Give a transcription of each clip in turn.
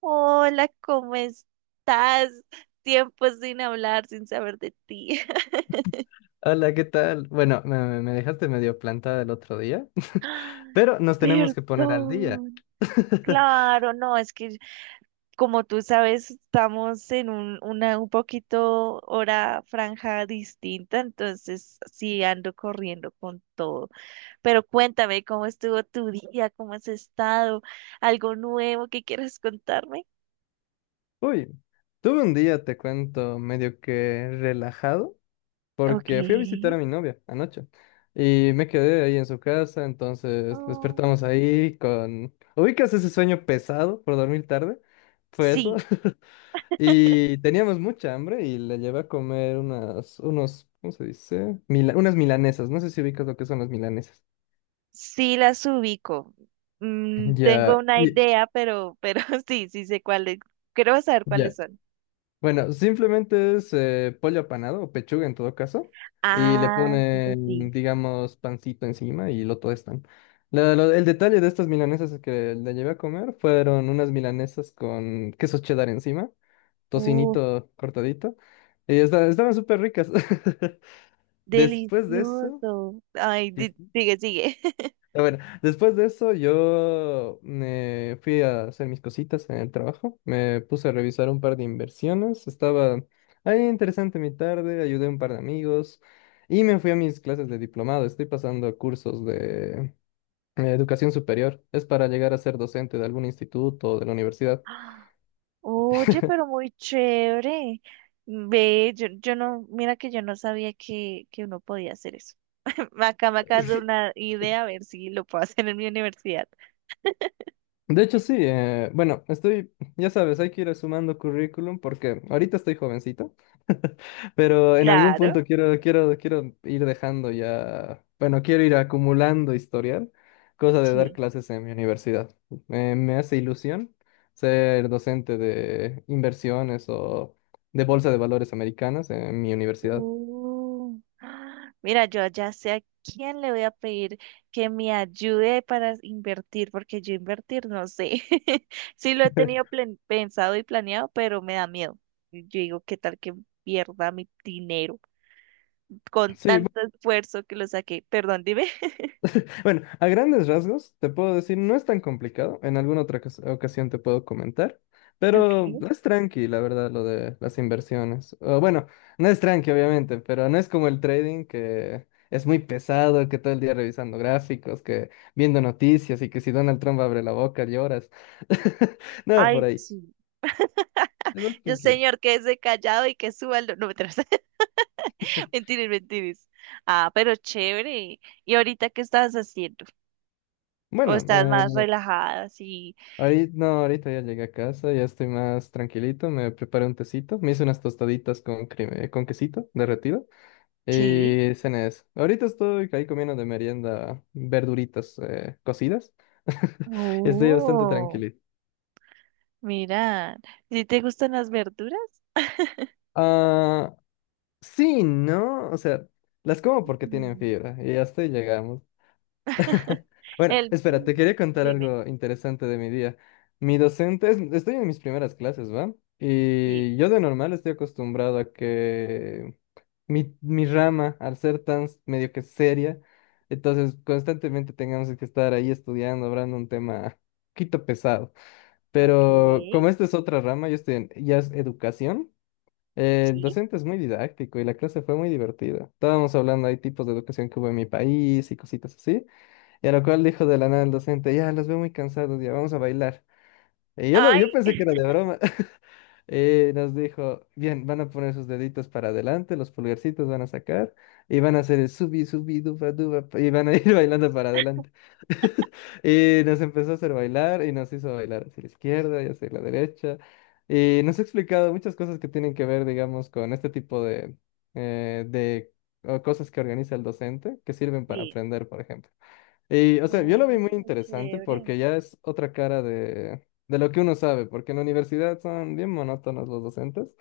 Hola, ¿cómo estás? Tiempo sin hablar, sin saber de ti. Hola, ¿qué tal? Bueno, me dejaste medio plantada el otro día, pero nos tenemos que poner al día. Perdón, claro, no, es que como tú sabes, estamos en una un poquito hora franja distinta, entonces sí ando corriendo con todo. Pero cuéntame, ¿cómo estuvo tu día? ¿Cómo has estado? ¿Algo nuevo que quieras contarme? Uy, tuve un día, te cuento, medio que relajado, porque fui a visitar a Ok. mi novia anoche y me quedé ahí en su casa, entonces Oh, despertamos ahí con... ¿Ubicas ese sueño pesado por dormir tarde? Fue eso. sí. Y teníamos mucha hambre y le llevé a comer unas, unos, ¿cómo se dice? Unas milanesas, no sé si ubicas lo que son las milanesas. Sí las ubico. Mm, tengo Ya, una idea, pero sí, sí sé cuáles. Quiero saber cuáles ya. son. Bueno, simplemente es pollo apanado o pechuga en todo caso. Y le Ah, sí, sí, ponen, sí. digamos, pancito encima y lo están el detalle de estas milanesas que le llevé a comer fueron unas milanesas con queso cheddar encima, Uf, tocinito cortadito. Y estaban súper ricas. Después de eso, delicioso. Ay, sigue, sigue. pero bueno, después de eso yo me fui a hacer mis cositas en el trabajo, me puse a revisar un par de inversiones, estaba ahí interesante mi tarde, ayudé a un par de amigos y me fui a mis clases de diplomado, estoy pasando cursos de educación superior, es para llegar a ser docente de algún instituto o de la universidad. Ah, oye, pero muy chévere. Ve, yo no, mira que yo no sabía que uno podía hacer eso. Acá me acabas de dar una idea, a ver si lo puedo hacer en mi universidad. De hecho, sí, bueno, estoy, ya sabes, hay que ir sumando currículum porque ahorita estoy jovencito. Pero en algún Claro. punto quiero ir dejando ya, bueno, quiero ir acumulando historial, cosa de dar Sí. clases en mi universidad. Me hace ilusión ser docente de inversiones o de bolsa de valores americanas en mi universidad. Ah, mira, yo ya sé a quién le voy a pedir que me ayude para invertir, porque yo invertir no sé. Sí lo he tenido pensado y planeado, pero me da miedo. Yo digo, ¿qué tal que pierda mi dinero con Sí, tanto esfuerzo que lo saqué? Perdón, dime. bueno, a grandes rasgos, te puedo decir, no es tan complicado. En alguna otra ocasión te puedo comentar, pero Okay. es tranqui, la verdad, lo de las inversiones. O, bueno, no es tranqui, obviamente, pero no es como el trading, que es muy pesado, que todo el día revisando gráficos, que viendo noticias y que si Donald Trump abre la boca lloras. Nada por Ay, ahí. sí. Es más Yo, tranquilo. señor, quédese callado y que suba no, mentiras. Mentiras, mentiras. Ah, pero chévere. ¿Y ahorita qué estabas haciendo? O Bueno, estás más relajada, así. ahorita, no, ahorita ya llegué a casa, ya estoy más tranquilito, me preparé un tecito, me hice unas tostaditas con, con quesito derretido. Sí. Y cenes. Ahorita estoy ahí comiendo de merienda verduritas cocidas. Estoy bastante Oh, tranquilito. mira, ¿sí te gustan las verduras? Ah, sí, ¿no? O sea, las como porque tienen Mm, fibra y hasta ahí llegamos. Bueno, El, espera, te mm, quería contar dime. algo interesante de mi día. Mi docente, estoy en mis primeras clases, ¿va? Sí, Y yo de normal estoy acostumbrado a que mi rama, al ser tan medio que seria, entonces constantemente tengamos que estar ahí estudiando, hablando un tema un poquito pesado. Pero ok, como esta es otra rama, yo estoy en, ya es educación. El sí. docente es muy didáctico y la clase fue muy divertida. Estábamos hablando, hay tipos de educación que hubo en mi país y cositas así. Y a lo cual dijo de la nada el docente, ya, los veo muy cansados, ya, vamos a bailar. Y yo, lo, Ay, yo pensé que era de broma. Y nos dijo, bien, van a poner sus deditos para adelante, los pulgarcitos van a sacar y van a hacer el subi, subi, duba, duba, y van a ir bailando para adelante. Y nos empezó a hacer bailar y nos hizo bailar hacia la izquierda y hacia la derecha. Y nos ha explicado muchas cosas que tienen que ver, digamos, con este tipo de o cosas que organiza el docente, que sirven para sí. aprender, por ejemplo. Y, o sea, yo lo vi Oh, muy interesante chévere. porque ya es otra cara de lo que uno sabe, porque en la universidad son bien monótonos los docentes,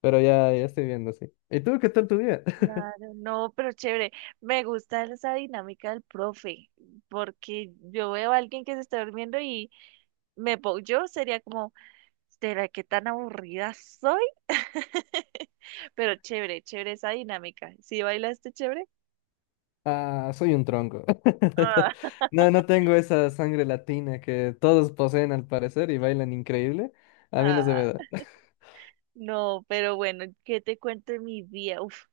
pero ya, ya estoy viendo así. ¿Y tú qué tal tu día? Claro, no, pero chévere. Me gusta esa dinámica del profe, porque yo veo a alguien que se está durmiendo y yo sería como ¿será que tan aburrida soy? Pero chévere, chévere esa dinámica. ¿Sí bailaste chévere? Ah, soy un tronco. Ah, No, no tengo esa sangre latina que todos poseen al parecer y bailan increíble. A mí no se me ah, da. no, pero bueno, ¿qué te cuento de mi día? Uf,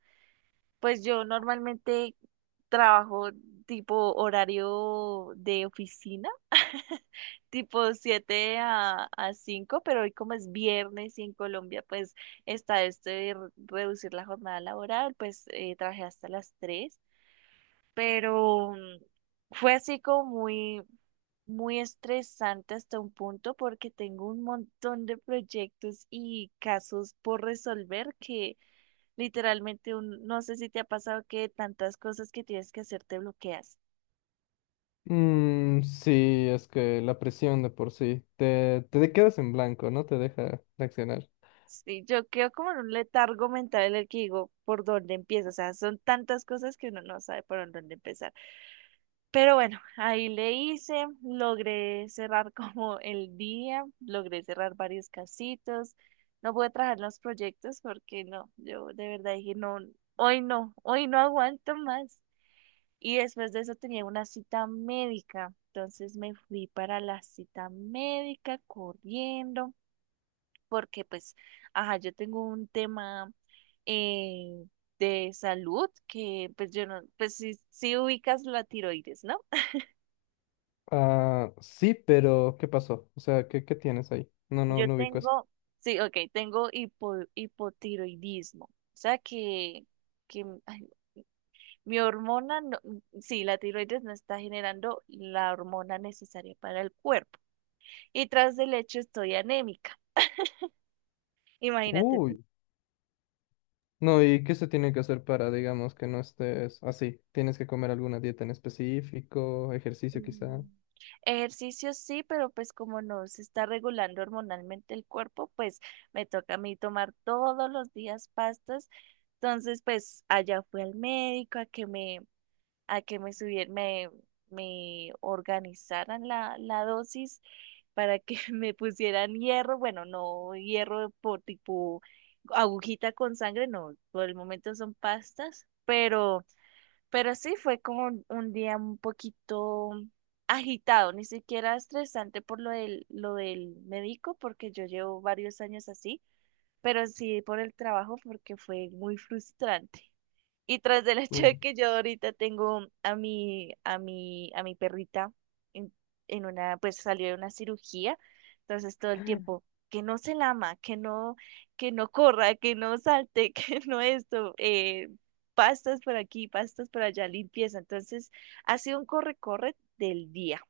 pues yo normalmente trabajo tipo horario de oficina, tipo 7 a 5. Pero hoy como es viernes y en Colombia pues está esto de reducir la jornada laboral, pues trabajé hasta las 3. Pero mm, fue así como muy estresante hasta un punto porque tengo un montón de proyectos y casos por resolver que literalmente no sé si te ha pasado que tantas cosas que tienes que hacer te bloqueas. Mm, sí, es que la presión de por sí te quedas en blanco, no te deja reaccionar. Sí, yo quedo como en un letargo mental en el que digo por dónde empiezo, o sea, son tantas cosas que uno no sabe por dónde empezar. Pero bueno, ahí le hice, logré cerrar como el día, logré cerrar varios casitos. No pude trabajar los proyectos porque no, yo de verdad dije, no, hoy no, hoy no aguanto más. Y después de eso tenía una cita médica, entonces me fui para la cita médica corriendo, porque pues, ajá, yo tengo un tema eh, de salud que pues yo no, pues si ubicas la tiroides, ¿no? Ah, sí, pero ¿qué pasó? O sea, ¿qué, qué tienes ahí? No, no, Yo no ubico eso. tengo, sí, ok, tengo hipotiroidismo. O sea que ay, mi hormona, no, sí, la tiroides no está generando la hormona necesaria para el cuerpo. Y tras del hecho estoy anémica. Imagínate tú. Uy. No, ¿y qué se tiene que hacer para, digamos, que no estés así? ¿Tienes que comer alguna dieta en específico? ¿Ejercicio quizá? Mm, ejercicio sí, pero pues como no se está regulando hormonalmente el cuerpo, pues me toca a mí tomar todos los días pastas. Entonces, pues allá fui al médico a que me subieran, me organizaran la dosis para que me pusieran hierro, bueno, no hierro por tipo agujita con sangre, no, por el momento son pastas, pero sí fue como un día un poquito agitado, ni siquiera estresante por lo del médico, porque yo llevo varios años así, pero sí por el trabajo, porque fue muy frustrante. Y tras del hecho Uh, de que yo ahorita tengo a mi perrita en, en una, pues salió de una cirugía, entonces todo el tiempo, que no se lama, que no, que no corra, que no salte, que no esto, pastas por aquí, pastas por allá, limpieza. Entonces, ha sido un corre-corre del día.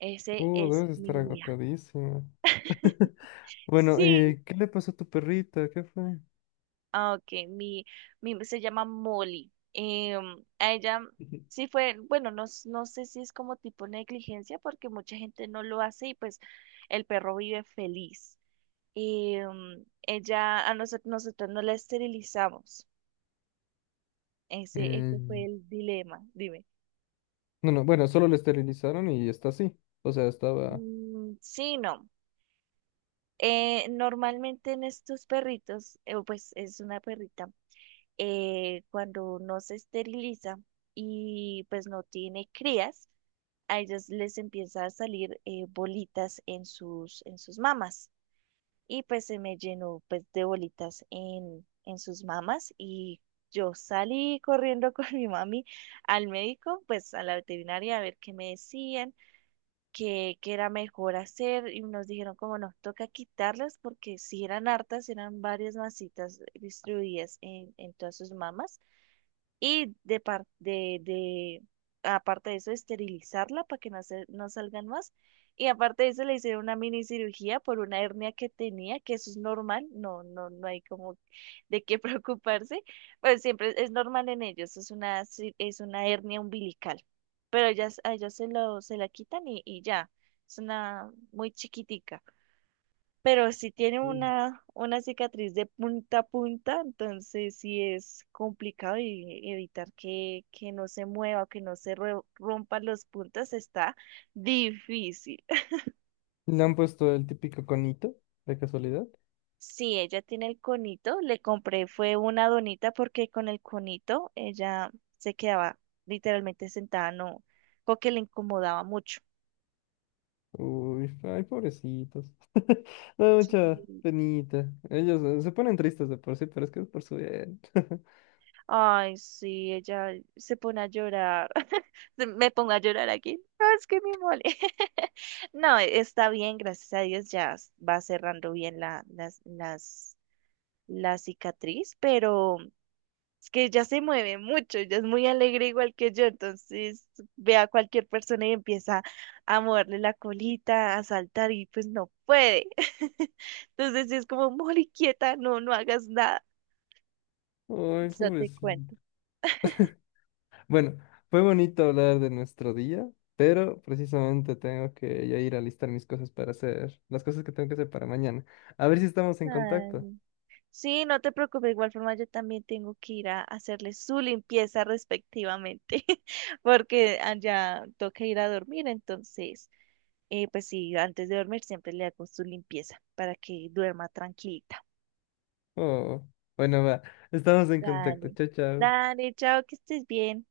Ese es debes estar mi día. agotadísimo. Bueno, Sí, ¿qué le pasó a tu perrita? ¿Qué fue? ah, ok, mi se llama Molly. Em, a ella sí fue, bueno, no, no sé si es como tipo negligencia, porque mucha gente no lo hace y pues el perro vive feliz. Em, ella, nosotros no la esterilizamos. Ese fue Mm, el dilema, dime. no, no, bueno, solo le esterilizaron y está así. O sea, estaba... Mm, sí, no. Normalmente en estos perritos, pues es una perrita. Eh, cuando no se esteriliza y pues no tiene crías, a ellas les empieza a salir bolitas en sus mamas. Y pues se me llenó pues de bolitas en sus mamas y yo salí corriendo con mi mami al médico, pues a la veterinaria a ver qué me decían, qué era mejor hacer y nos dijeron como no, toca quitarlas porque si eran hartas, eran varias masitas distribuidas en todas sus mamas. Y de, par- de- aparte de eso, esterilizarla para que no salgan más. Y aparte de eso, le hicieron una mini cirugía por una hernia que tenía, que eso es normal, no hay como de qué preocuparse, pero siempre es normal en ellos, es es una hernia umbilical. Pero ellas, a ellos se lo, se la quitan y ya, es una muy chiquitica pero si tiene Mm. Una cicatriz de punta a punta, entonces sí es complicado y evitar que no se mueva, que no se rompan los puntos está difícil. Le han puesto el típico conito, de casualidad. Sí, ella tiene el conito, le compré fue una donita porque con el conito ella se quedaba literalmente sentada, no, porque le incomodaba mucho. Uy, ay, pobrecitos. Me da Sí, mucha penita. Ellos se ponen tristes de por sí, pero es que es por su bien. ay, sí, ella se pone a llorar. Me pongo a llorar aquí. No, es que mi mole. No, e, está bien, gracias a Dios, ya va cerrando bien la cicatriz, pero es que ella se mueve mucho, ella es muy alegre igual que yo, entonces ve a cualquier persona y empieza a moverle la colita, a saltar y pues no puede. Entonces sí es como, mole, quieta, no, no hagas nada. Ay, Eso te pobrecito. cuento. Bueno, fue bonito hablar de nuestro día, pero precisamente tengo que ya ir a listar mis cosas para hacer, las cosas que tengo que hacer para mañana. A ver si estamos en Ay, contacto. no. Sí, no te preocupes, de igual forma yo también tengo que ir a hacerle su limpieza respectivamente, porque ah, ya toca ir a dormir, entonces, pues sí, antes de dormir siempre le hago su limpieza para que duerma tranquilita. Oh, bueno, va. Estamos en contacto. Dale, Chao, chao. dale, chao, que estés bien.